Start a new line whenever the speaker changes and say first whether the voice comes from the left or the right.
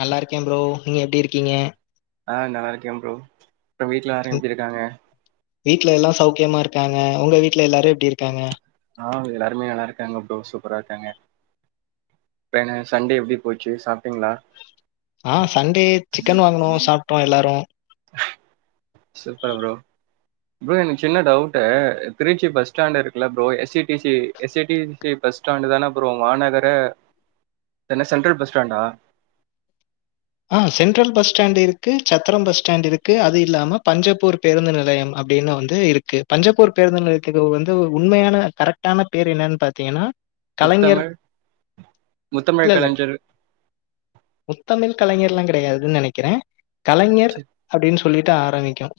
left: நல்லா இருக்கேன் ப்ரோ. நீங்க எப்டி இருக்கீங்க
right: ஆ நல்லா இருக்கே ப்ரோ அப்பறம் வீட்ல எல்லாரு
left: ம்
right: எப்டி இருக்காங்க
left: வீட்ல எல்லா சௌக்கியமா இருக்காங்க உங்க வீட்ல எல்லாரு எப்டி இருக்காங்க
right: ஆ எல்லாருமே நல்லா இருக்காங்க ப்ரோ சூப்பரா இருக்காங்க வேறே சண்டே எப்டி போச்சு சாப்டிங்களா
left: ஆ சண்டே சிக்கன் வாங்குனோ சாப்ட்டோ எல்லாரு
right: சூப்பர் ப்ரோ ப்ரோ எனக்கு சின்ன டவுட்டு திருச்சி பஸ் ஸ்டாண்ட் இருக்குல்ல bro S C T C S I T C bus stand தானா ப்ரோ மாநகர என்ன சென்ட்ரல் பஸ் ஸ்டாண்டா
left: ஆ சென்ட்ரல் பஸ் ஸ்டாண்ட் இருக்கு சத்திரோ பஸ் ஸ்டாண்ட் இருக்கு அது இல்லாம பஞ்சபூர் பேருந்து நிலையம் அப்டின்னு வந்து இருக்கு பஞ்சப்பூர் பேருந்து நிலையத்துக்கு வந்து உண்மையான கரெக்ட் ட்டான பேரு என்னன்னு பாத்தீங்கன்னா கலைஞர்
right: முத்தமிழ் முத்தமிழ்
left: இல்ல இல்ல
right: கலைஞர்
left: முத்தமிழ் கலைஞர்லா கடையாதுனு நனைக்கறே கலைஞர்
right: ச்சீ
left: அப்டின்னு சொல்லிட்டு ஆரம்பிக்கும்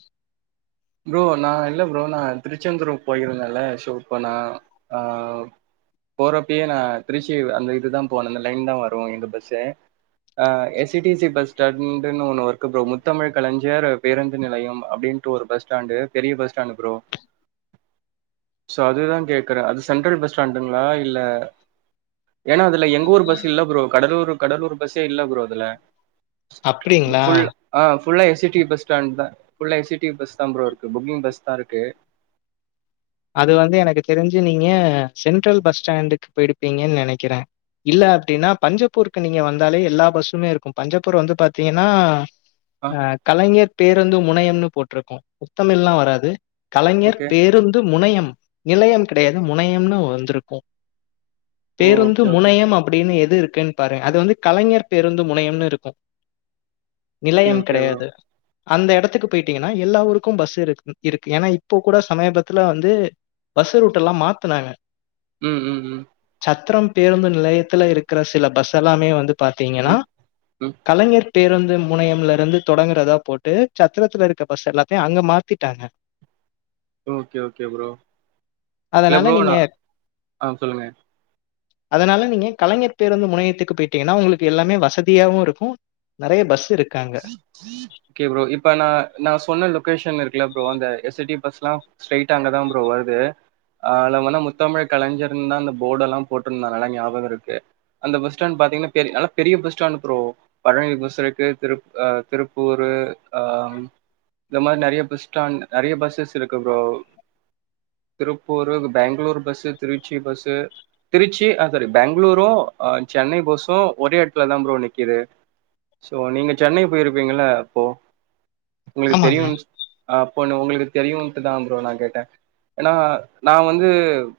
right: ப்ரோ நா இல்ல ப்ரோ நா திருச்செந்தூரு போயிருந்தேல சோ அப்போ நா ஆ போறப்பயே நா திருச்சி அந்த இதுதா போனே அந்த லைன் தா வரும் இந்த பஸ்ஸே ஆ S E T C bus ஸ்டாண்டுன்னு ஒன்னு இருக்கு ப்ரோ முத்தமிழ் கலைஞர் பேருந்து நிலையம் அப்டின்ட்டு ஒரு பஸ் ஸ்டாண்டு ப்ரோ பெரிய பஸ் ஸ்டாண்டு் ப்ரோ சோ அதுதா கேக்கறே அது சென்ட்ரல் பஸ் ஸ்டாண்டுங்களா இல்ல ஏன்னா அதுல எங்க ஊர் பஸ் இல்ல ப்ரோ கடலூர் கடலூர் பஸ்ஸே இல்ல ப்ரோ அதுல
left: அப்டிங்களா?
right: ஃபுல் அ ஃபுல்லா S E T C bus stand தா ஃபுல்லா S E T C bus இதா ப்ரோ இருக்கு புக்கிங் பஸ் தா இருக்கு
left: அது வந்து எனக்கு தெரிஞ்சு நீங்க சென்ட்ரல் பஸ் ஸ்டாண்டுக்கு போயிருப்பீங்கன்னு நெனைக்கறே இல்ல அப்டின்னா பஞ்சப்பூருக்கு நீங்க வந்தாலே எல்லா பஸ்ஸுமே இருக்கும் பஞ்சப்பூர் வந்து பாத்தீங்கன்னா
right: ஆ
left: அ கலைஞர் பேருந்து முனையம்னு போட்டுருக்கும் முத்தமிழ்ல்லாம் வராது கலைஞர்
right: ஓகே
left: பேருந்து முனையம் நிலயம் கடயாது முனையம்னு வந்திருக்கு
right: ஓ
left: பேருந்து
right: ஓகே ஓகே
left: முனையம் அப்டின்னு எது இருக்குன்னு பாரு அது வந்து கலைஞர் பேருந்து முனையம்னு இருக்கு
right: ஓகே
left: நிலயம்
right: ஓகே ப்ரோ
left: கெடயாது அந்த எடத்துக்கு போயிட்டீங்கன்னா எல்லா ஊருக்கும் பஸ் இருக்கு இருக்கு ஏன்னா இப்ப கூட சமபத் இதுல வந்து பஸ்ஸு ரூட்ட எல்லா மாத்துனாங்க
right: ம் ம் ம்
left: சத்தர பேருந்து நிலையத்துல இருக்கற சில பஸ் எல்லாமே வந்து பாத்தீங்கன்னா
right: ம் ம்
left: கலைஞர் பேருந்து முனையம்ல இருந்து தொடங்குறதா போட்டு சத்தரத்துல இருக்க பஸ் எல்லாத்தையு அங்க மாத்திட்டாங்க
right: ஓகே ஓகே ப்ரோ இல்ல
left: அதனால
right: ப்ரோ
left: நீங்க
right: நா ஆ சொல்லுங்க
left: அதனால நீங்க கலைஞர் பேருந்து முனையத்துக்கு போயிட்டீங்கன்னா உங்களுக்கு எல்லாமே வசதியாவு இருக்கு நறைய பஸ் இருக்கு
right: ஓகே ப்ரோ இப்ப நா நா சொன்ன லொகேஷன் இருக்குல ப்ரோ அந்த எஸ் சி டி பஸ்லா ஸ்ட்ரைட்டா அங்க தா ப்ரோ வருது ஆல வனா முத்தமிழ் கலைஞர்னுதா அந்த போர்டு எல்லா போட்ருந்தா நல்லா ஞாபகோ இருக்கு அந்த பஸ் ஸ்டாண்ட் பாத்தீங்கன்னா பெரிய நல்லா பெரிய bus stand bro Palani bus இருக்கு திருப் ஆ திருப்பூரு ஆ இந்த மாரி நறைய பஸ் ஸ்டாண்ட் நெறைய பஸ்ஸஸ் இருக்கு ப்ரோ திருப்பூரு இந்த பேங்களூர் பஸ்ஸு திருச்சி பஸ்ஸு திருச்சி ஆ சாரி பெங்களூரும் ஆ சென்னை பஸ்ஸும் ஒரே எடத்துல தா ப்ரோ நிக்கிது சோ நீங்க சென்னை போயிருப்பீங்கல அப்போ உங்களுக்கு தெரியு
left: ஆமாங்க
right: அப்பன்ன உங்களுக்கு தெரியும்ன்ட்டு தா ப்ரோ நா கேட்டே ஏன்னா நா வந்து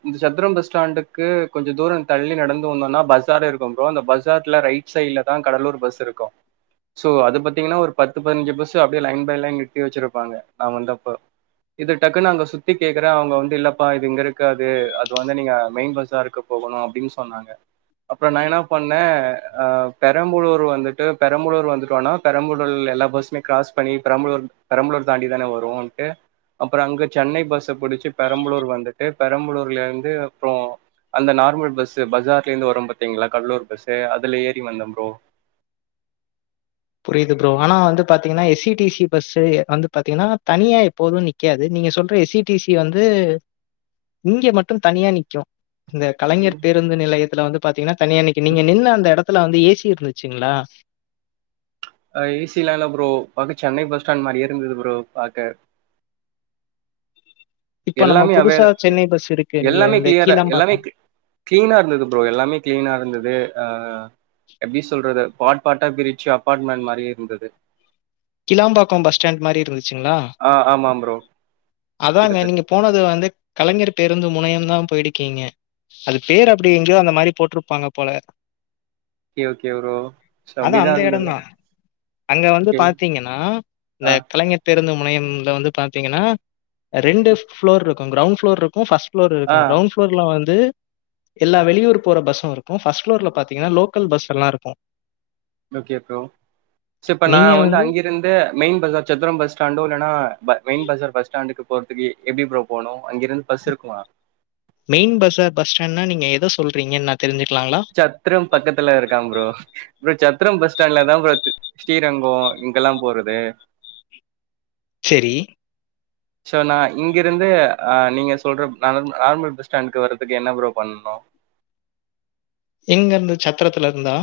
right: இந்த சத்திர பஸ் ஸ்டாண்டுக்கு கொஞ்சோ தூரோ தள்ளி நடந்து வந்தோனா பஸாரே இருக்கும் ப்ரோ அந்த பஸ் ஸார்ல ரைட் சைடுல தா கடலூர் பஸ் இருக்கும் சோ அத பாத்தீங்கன்னா ஒரு பத்து பதினஞ்சு பஸ் அப்டியே லைன் பை லைன் நிறுத்தி வச்சிருப்பாங்க நா வந்தப்ப இது டக்குன்னு அங்க சுத்தி கேக்குறே அவங்க வந்து இல்லப்பா இது இங்க இருக்காது அது வந்து நீங்க மெயின் பஸாருக்கு போகணு அப்டின்னு சொன்னாங்க அப்புறோ நா என்ன பண்ணே ஆ பெரம்பலூர் வந்துட்டு பெரம்பலூர் வந்துட்டு இருக்கோனா பெரம்பலூர் எல்லா பஸ்ஸுமே கிராஸ் பண்ணி பெரம்பலூர் பெரம்பலூர் தாண்டி தான வருன்ட்டு அப்றோ அங்க சென்னை பஸ்ஸ புடிச்சு பெரம்பலூர் வந்துட்டு பெரம்பலூர்ல இருந்து அப்றோ அந்த நார்மல் பஸ்ஸு பஸார்லேந்து வரும் பாத்தீங்களா கடலூர் பஸ்ஸு அதுல ஏறி வந்த ப்ரோ
left: புரிது ப்ரோ ஆனா வந்து பாத்தீங்கனா S C T C bus எ வந்து பாத்தீங்கனா தனியா எப்போதூ நி க்யாது நீங்க சொல்ற எஸ் சி டி சி வந்து இங்க மட்டும் தனியா நிக்கூ இந்த கலைஞர் பேருந்து நிலயத்துல வந்து பாத்தீங்குனா தனியா நிக்கு நீங்க நின்ன அந்த எடத்துல வந்து ஏசி இருந்துச்சிங்ளா
right: அது ஏசிலா இல்ல ப்ரோ பாக்க சென்னை பஸ் ஸ்டாண்ட் மாரியே இருந்தது ப்ரோ பாக்க
left: இப்ப நம்ம
right: எல்லாமே
left: புதுசா
right: அவேல எ
left: சென்னை பஸ் இருக்கு இல்ல
right: எல்லாமே
left: இந்த
right: கிளியரா எல்லாமே
left: கீழாம்பாக்கம்
right: க் கிளீனா இருந்தது ப்ரோ எல்லாமே கிளீனா இருந்துது ஆ எப்டி சொல்றது பாட் பாட்டா பிரிச்சி அபாட்மெண் மாரி இருந்தது
left: கிளாம்பாக்கோ பஸ் ஸ்டாண்ட் மாரி இருந்துச்சுங்ளா
right: ஆ ஆமா ப்ரோ
left: அதாங்க
right: கிட்டத்தட்ட
left: நீங்க போனது வந்து கலைஞர் பேருந்து முனையம்தா போய்டுக்கீங்க அது பேர் அப்டி எங்யோ அந்த மாரி போட்ருப்பாங்க போல
right: ஓகே ஓகே ப்‌ரோ சோ
left: அது
right: அப்டிதா
left: அந்த இடம்
right: இருந்தது ஓகே
left: ஆனா இந்த
right: ஆ
left: கலைஞர் பேருந்து முனயம்ல வந்து பாத்தீங்கனா ரெண்டு ஃபளோர்ரு க்கு கிரௌன் ஃப்ளோர்ருக்கு ப்ஸ்ட் ஃப்ளோர் இருக்கு
right: ஆ
left: கிரௌண் ஃப்ளோர்ல வந்து எல்லா வெளியூர் போற பஸ்ஸு இருக்கு ஃபஸ்ட் ப்ளோர்ல பாத்தீங்கனா லோகல் பஸ்ஸெலா இருக்கு
right: ஓகே ப்ரோ ஸிப்ப நா வந்து அங்கிர் ந்து மெய்ன் பஸார் சத்ரோ பஸ் ஸ்டாண்டோ இல்லனா ப மெய்ன் பஸார் பஸ் ஸ்டாண்டுக்கு போற்துக்கு எப்டி ப்ரோ போனு அங்கிருந் பஸ் இருக்குமா
left: மெய்ன் பஸார் பஸ் ஸ்டாண்னா நீங்க எத சொல்றீங்கன் நா தெரிஞ்சுக்லாங்ளா
right: சத்ரம் பக்கத்துல இருக்கான் ப்ரோ இப்ப சத்ரம் பஸ் ஸ்டாண்ட்லதா ப்ரோ ஸ்ரீரங்கோ இங்கெலா போறது
left: செரி
right: சோ நா இங்கிருந்து ஆ நீங்க சொல்ற நலமு நார்மல் பஸ் ஸ்டாண்டு்க்கு வர்றதுக்கு என்ன ப்ரோ பண்ணுணு
left: எங்கர்ந்து சத்திரத்துல இருந்தா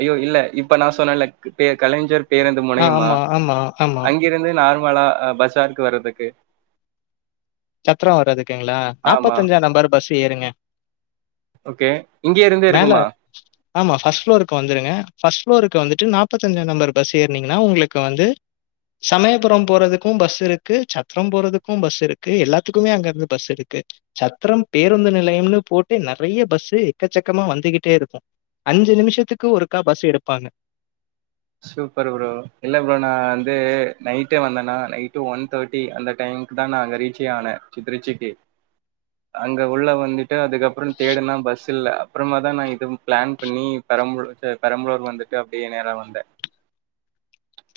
right: ஐயோ இல்ல இப்ப நா சொன்னல க் பே கலைஞர் பேருந்து
left: ஆ
right: முனையமா
left: ஆமா, ஆமா, ஆமா.
right: அங் கிருந்து நார்மலா அ பஸ்ஸ்டாண்ட்க்கு வறதுக்கு
left: சத்ரோ வரதுக்குங்ளா
right: ஆமா
left: நாப்பத்தஞ்சா நம்பர் பஸ்ஸு ஏறுங்க மேல ! ! ! ! ! ! ! ! ! ! ஆமா ஃபஸ்ட் ஃப்ளோருக்கு வந்துருங்க ஃபஸ்ட் ஃப்ளோருக்கு வந்துட்டு நாப்பத்தஞ்சா நம்பர் பஸ் ஏற்னீங்குனா உங்ளுக்கு வந்து சமயபுரம் போறதுக்கூ பஸ் இருக்கு சத்ரம் போறதுக்கு பஸ் இரு க்கு எல்லாத்துக்குமே அங்கர்ந்து பஸ் இருக்கு சத்ரம் பேருந்து நிலையம்னு போட்டு நெறைய பஸ்ஸு எக்க சக்கமா வந்துகிஞ்டே இருக்கு அஞ்சு நிமிஷத்துக்கு ஒருக்கா பஸ் எடுப்பாங்க
right: சூப்பர் ப்ரோ இல்ல ப்ரோ நா வந்து நைட்டே வந்தனா நைட்டு ஒன் தேட்டி அந்த டைமுக்குதா நா அங்க ரீச்சே ஆன ச்சி திருச்சிக்கி அங்க உள்ள வந்துட்டு அதுக்கப்புறந் தேடுன பஸ் இல்ல அப்புறமாதா நா இதுவும் பிளான் பண்ணி பெரம்புலூர்க்கு பெரம்புலூர் வந்துட்டு அப்டியே நேரா வந்த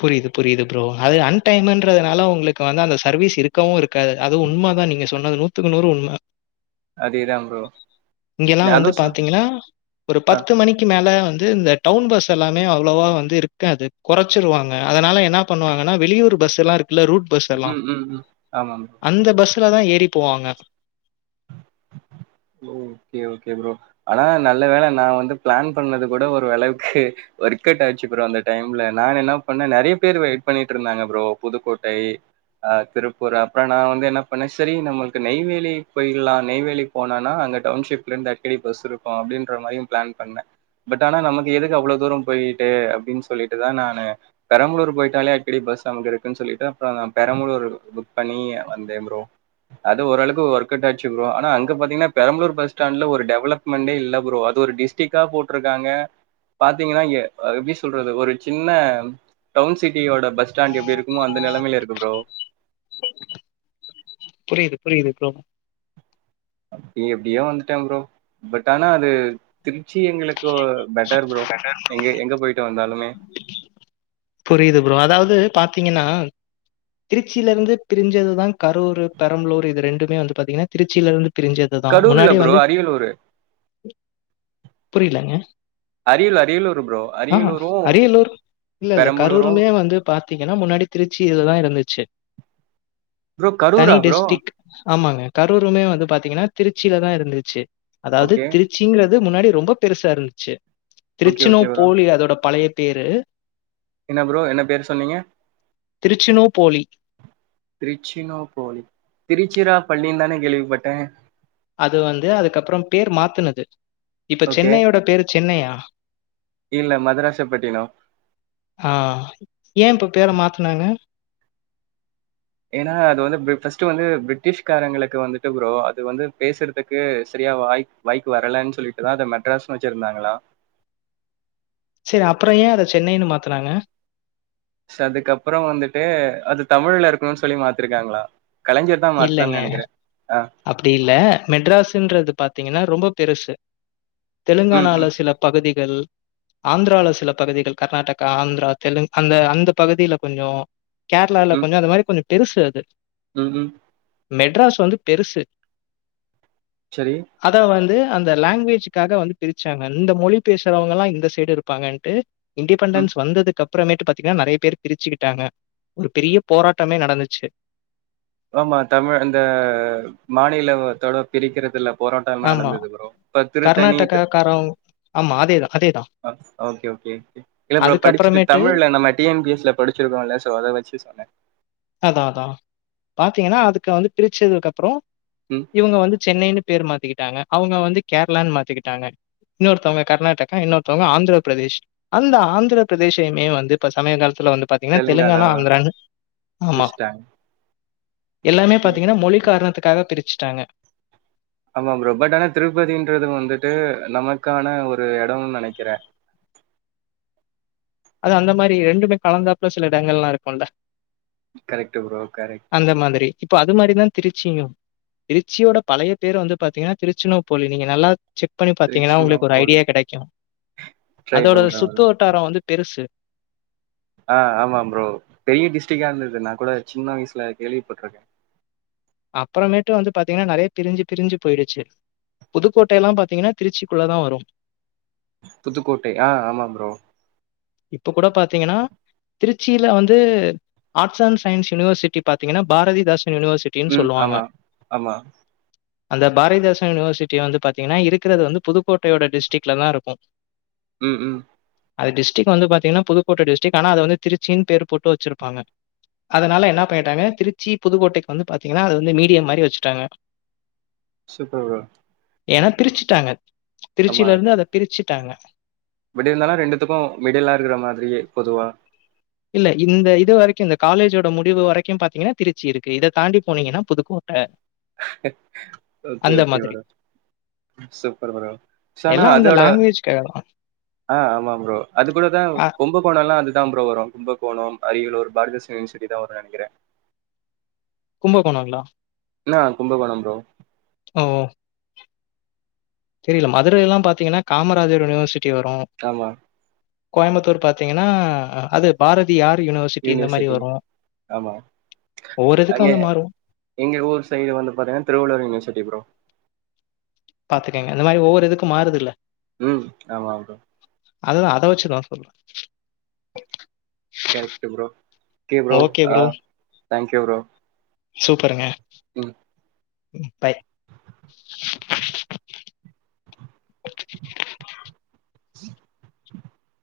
left: புரிது புரிது ப்ரோ அது அன் டைமூன்றது நாலா உங்ளுக்கு வந்து அந்த சருவீஸ் இரு க்கவு இருக்காது அது உண்மதா நீங்க சொன்னது நூத்துக்கு நூறு உண்ம
right: அதேதா ப்ரோ
left: இங்கெலா வந்து
right: அதுவு சொ
left: பாத்தீங்கனா ஒரு
right: ஆ
left: பத்து மணிக்கு மேல வந்து இந்த டவுன் பஸ் எல்லாமே அவளோவா வந்து இருக்காது கொற ச்சுருவாங்க அதனால என்ன பண்ணுவாங்கனா வெளியூரு பஸ்ஸெலா இருக்குல ரூட் பஸ் எல்லாம்.
right: ம் ம் ம் ஆமா ப்ரோ
left: அந்த பஸ்லதா ஏறி போவாங்க
right: ஓகே ஓகே ப்ரோ ஆனா நா நல்ல வேல நா வந்து பிளான் பண்ணது கூட ஒரு அளவுக்கு வொர்க்அவுட் ஆச்சு ப்ரோ அந்த டைம்ல நா என்ன பண்ண நறய பேர் வெயிட் பண்ணிட்டுருந்தாங்க ப்ரோ புதுக்கோட்டை ஆ திருப்பூர் அப்புறோ நா வந்து என்ன பண்ண சரி நம்முளுக்கு நெய்வேலி போயிட்லா நெய்வேலி போனானா அங்க டவுன்ஷிப்ல இருந்து அடிக்கடி பஸ் இருக்கோ அப்டின்ற மாரியு பிளான் பண்ண பட் ஆனா நமக்கு எதுக்கு அவ்ளோ தூரோ போயிட்டு அப்டின்னு சொல்லிட்டுதா நானு பெரம்பலூர் போயிட்டாலே அடிக்கடி பஸ் அங்க இருக்குன்னு சொல்லிட்டு அப்புறோ நா பெரம்பலூர் புக் பண்ணி வந்தே ப்ரோ அது ஓரளவுக்கு ஒர்க் அவுட் ஆச்சு ப்ரோ ஆனா அங் க பாத்தீங்கன்னா பெரம்பலூர் பஸ்ஸ்டாண்ட்ல ஒரு டெவலப்மெண்டே இல்ல ப்ரோ அது ஒரு டிஸ்டிகா போட்ருக்காங்க பாத்தீங்கன்னா அ அது எப்டி சொல்றது ஒரு சின்ன டவுன் சிட்டியோட பஸ்டாண்டு எப்டி இருக்குமோ அந்த நெலமையுல இருக்கு ப்ரோ
left: புரியுது புரியுது ப்ரோ
right: அப்டி எப்டியோ வந்துட்டே ப்ரோ பட் ஆனா அது திருச்சி எங்குளுக்கு பெட்டர் ப்ரோ எங்க எங்க போயிட்டு வந்தாலுமே
left: புரியுது ப்ரோ அதாவது பாத்தீங்கன்னா திருச்சிலிருந்து பிரிஞ்சதுதா கரூர் பெரம்பலூர் இது ரெண்டுமே வந்து பாத்தீங்கன்னா திருச்சியில இருந்து பிரிஞ்சது அதுதா
right: கரூர் இல்ல
left: முன்னாடியே
right: ப்ரோ.
left: வந்து
right: அரியலூரு.
left: புரியலங்க
right: அரியல் அரியலூரு ப்ரோ
left: ஆஹா
right: அரியலூரும்,
left: அரியலூர் இல்ல இல்ல
right: பெரம்பலூரும்
left: கரூரமே வந்து பாத்தீங்கன்னா முன்னாடி திருச்சி இதுதா இருந்துச்சு
right: ப்ரோ
left: தனி
right: கரூரா ப்ரோ?
left: டிஸ்டிக் ஆமாங்க கரூமே வந்து பாத்தீங்கன்னா திருச்சியிலதா இருந்துச்சு அதாவது
right: ஓகே.
left: திருச் சிங்கிறது முன்னாடி ரொம்போ பெருசா இருந்துச்சு
right: ஓகே,
left: திருச்சினு
right: ஓகே ப்ரோ.
left: போலி அதோட பழைய பேரு
right: என்ன ப்ரோ என்ன பேரு சொன்னீங்க
left: திருச்சினோபோலி.
right: திருச்சினோ போலி திருச்சிரா பள்ளிந்தான கேள்விப்பட்ட
left: அது வந்து அதுக்கப்புறோ பேரு மாத்தனது இப்ப
right: ஓகே.
left: சென்னையோட பேரு சென்னையா
right: இல்ல மதராசப்பட்டினம்.
left: ஆ ஏ இப்ப பேர மாத்தனாங்க
right: ஏனா அது வந்து ஃபர்ஸ்ட்டு வந்து பிரிட்டிஷ்காரங்களுக்கு வந்துட்டு ப்ரோ அது வந்து பேசறதுக்கு சரியா வாய் ப்பு வரலன்னு சொல்லிட்டுதா அத மெட்ராஸ்னு வெச்சிருந்தாங்களா
left: செரி அப்புறோ ஏ அத சென்னைன்னு மாத்தனாங்க
right: ச அதுக்கப்புறோ வந்துட்டு அது தமிழ்ல இருக்கணோனு சொல்லி மாத்திருக்காங்களா கலைஞர் தா மாத்தானாருனு நெனைக்குற அ
left: அப்டி இல்ல மெட்ராஸ்ன்றது பாத்தீங்கன்னா ரொம்போ பெருசு
right: ம், ம்,
left: தெலுங்கானால சில பகுதிகள் ஆந்திரால சில பகுதிகள் கர்நாடகா ஆந்திரா தெலுங் அந்த அந்த பகுதியில கொஞ்சோ கேரளால
right: ம்,
left: கொஞ்சோ அந்த மாரி கொஞ்சோ பெருசு அது
right: ம் ம்
left: மெட்ராஸ் வந்து பெருசு
right: செரி
left: அதா வந்து அந்த லாங்குவேஜக்காக வந்து பிரிச்சாங்க இந்த மொழி பேசுறவங்க எல்லா இந்த சைடு இருப்பாங்கன்ட்டு
right: ம்.
left: இண்டடிபெண்டன்ஸ் வந்ததுக்கப் பறமேட்டு பாத்தீங்கன்னா நறைய பேர் பிரிச்சுக்கிட்டாங்க ஒரு பெரிய போராட்டமே நடந்துச்சு
right: ஆமா தமிழ் அந்த மாநில தோட பிரிக்கிறதுல்ல போரோட்டோ எல்லா
left: ஆமா.
right: நடந்தது ப்ரோ இப்ப திருத்தணி இது
left: கர்நாடகாக்காரவங் ஆமா அதேதா அதேதா
right: ஓகே ஓகே இல்ல ப்ரோ படிச்சுட்டு
left: அதுக்கப்புறமேட்டு
right: தமிழ்ல நம்ம டி என் பிஸ்ல படிச்சிருக்கோல சோ அத வெச்சு சொன்னே
left: அதா அதா பாரத்தீங்கன்னா அதுக்கா வந்து பிரிச்சதுக்கு அப்புறோ
right: ம்
left: இவங்க வந்து சென்னைன்னு பேரு மாத்திக்கிட்டாங்க அவங்க வந்து கேரளான்னு மாத்திக்கிட்டாங்க இன்னொருத்தவங்க கர்நாடகா இன்னொருத்தவங்க ஆந்திரப்பிரதேஷ் அந்த ஆந்திர பிரதேசையுமே வந்து இப்ப சமய காலத்துல வந்து பாத்தீங்கன்னா தெலுங்கானா ஆந்துரான்னு
right: பிரிச்டாங்க
left: எல்லாமே பாத்தீங்கன்னா மொழி காரணத்துக்காக பிரிச்சுட்டாங்க
right: ஆமா ப்ரோ பட் ஆனா திருப்பதின்றது வந்துட்டு நமக்கான ஒரு எடொ நெனைக்குறே
left: அது அந்த மாரி ரெண்டுமே கலந்தாப்புல சில எடங்கள்லா இருக்குல்ல
right: கரெக்ட் ப்ரோ கரெக்
left: அந்த மாதிரி இப்ப அது மாரிதா திருச்சியு திருச்சியோட பழைய பேர் வந்து பாத்தீங்கன்னா திருச்சிராப்பள்ளி நீங்க நல்லா செக் பண்ணி பாத்தீங்கன்னா
right: திருச்சினா
left: உங்களுக்கு ஒரு
right: போல
left: ஐடியா கெடைக்கு
right: ட்ரை
left: அதோட
right: பண்றே ப்ரோ
left: சுத்து வட்டாரோ வந்து பெருசு
right: ஆ ஆமா ப்ரோ பெரிய டிஸ்ட்ரிக்டா இருந்தது நா கூட சின்ன வயசுல கேள்விப்பட்டுருக்கே
left: அப்புறமேட்டு வந்து பாத்தீங்கன்னா நறைய பிரஞ்சு பிரிஞ்சி போயிடுச்சு புதுக்கோட்டைல்லா பாத்தீங்கன்னா திருச்சிக்குள்ள தா வரு
right: புதுக்கோட்டை ஆ ஆமா ப்ரோ
left: இப்ப கூட பாத்தீங்கன்னா திருச்சியில வந்து ஆர்ட்ஸ் அண்ட் சயின்ஸ் யுனிவர்சிட்டி பாத்தீங்கன்னா பாரதிதாசன் யுனிவர்சி ட்டின்
right: ம்
left: சொல்லுவாங்க
right: ஆமா ஆமா
left: அந்த பாரதிதாசன் யூனிவர்சிட்டி வந்து பாத்தீங்கன்னா இருக்குறது வந்து புதுக்கோட்டையோட டிஸ்டிக்ல தா இருக்கு
right: ம் ம்
left: அது டிஸ்டிக் வந்து பாத்தீங்கன்னா புதுக்கோட்டை டிஸ்டிக் ஆனா அது வந்து திருச்சின்னு பேரு போட்டு வெச்சிருப்பாங்க அதனால என்ன பண்ணிட்டாங்க திருச்சி புதுக்கோட்டைக்கு வந்து பாத்தீங்கன்னா அது வந்து மீடியம் மாரி வெச்சுட்டாங்க
right: சூப்பர் ப்ரோ
left: ஏன்னா பிரிச்சுட்டாங்க
right: ஆமா
left: திருச்சில இருந்து அத பிரிச்சுட்டாங்க
right: பட் இருந்தாலு ரெண்டுத்துக்கு மிடிலா இருக்குற மாதிரியே பொதுவா
left: இல்ல இந்த இது வரைக்கு இந்த காலேஜோட முடிவு வரைக்கு பாத்தீங்கன்னா திருச்சி இருக்கு இத தாண்டி போனீங்கன்னா புதுக்கோ
right: ஓகே
left: அந்த
right: ஓகே
left: மாதிரி
right: ப்ரோ சூப்பர் ப்ரோ சோ அனா
left: எல்லாம் அந்த
right: அதோட
left: லாங்குவேஜ்க்காக தான்.
right: ஆ ஆமா ப்ரோ அது கூடதா
left: அ
right: கும்பகோண எல்லா அதுதா ப்ரோ வரு கும்பகோணோ அரியலூர் பாரதிதாசன் யூனிவர்சிட் இங்கதா வரு நெனைக்குறே
left: கும்பகோணங்களா
right: இன்னா கும்பகோண ப்ரோ
left: ஓ தெரியல மதுரையெல்லா பாத்தீங்கன்னா காமராஜர் யூனிவர்சிட்டி வரு
right: காமா
left: கோயம்புத்தூர் பாத்தீங்கன்னா அது பாரதியார் யூனிவர் சிட்டி இந்த மாரி
right: யூனிவர்சிட்டி.
left: வரு
right: ஆமா.
left: ஒவ்வொரு இதுக்கு
right: அங்க
left: வந்து மாறு
right: எங்க ஊர் சைடு வந்து பாத்திங்கன்னா திருவள்ளுவர் யனிவர்சிட்டி ப்ரோ
left: பாத்துக்கேங்க இந்த மாரி ஒவ்வொரு இதுக்கு மாறுதுல்ல
right: ம் ஆமா ப்ரோ
left: அதுதா அத வச்சிதா சொல்றே
right: correct bro okay bro
left: okay
right: ஆ தேங்க்யூ ப்ரோ
left: சூப்பருங்க
right: ம்.
left: ம் பாய்
right: [inaudible]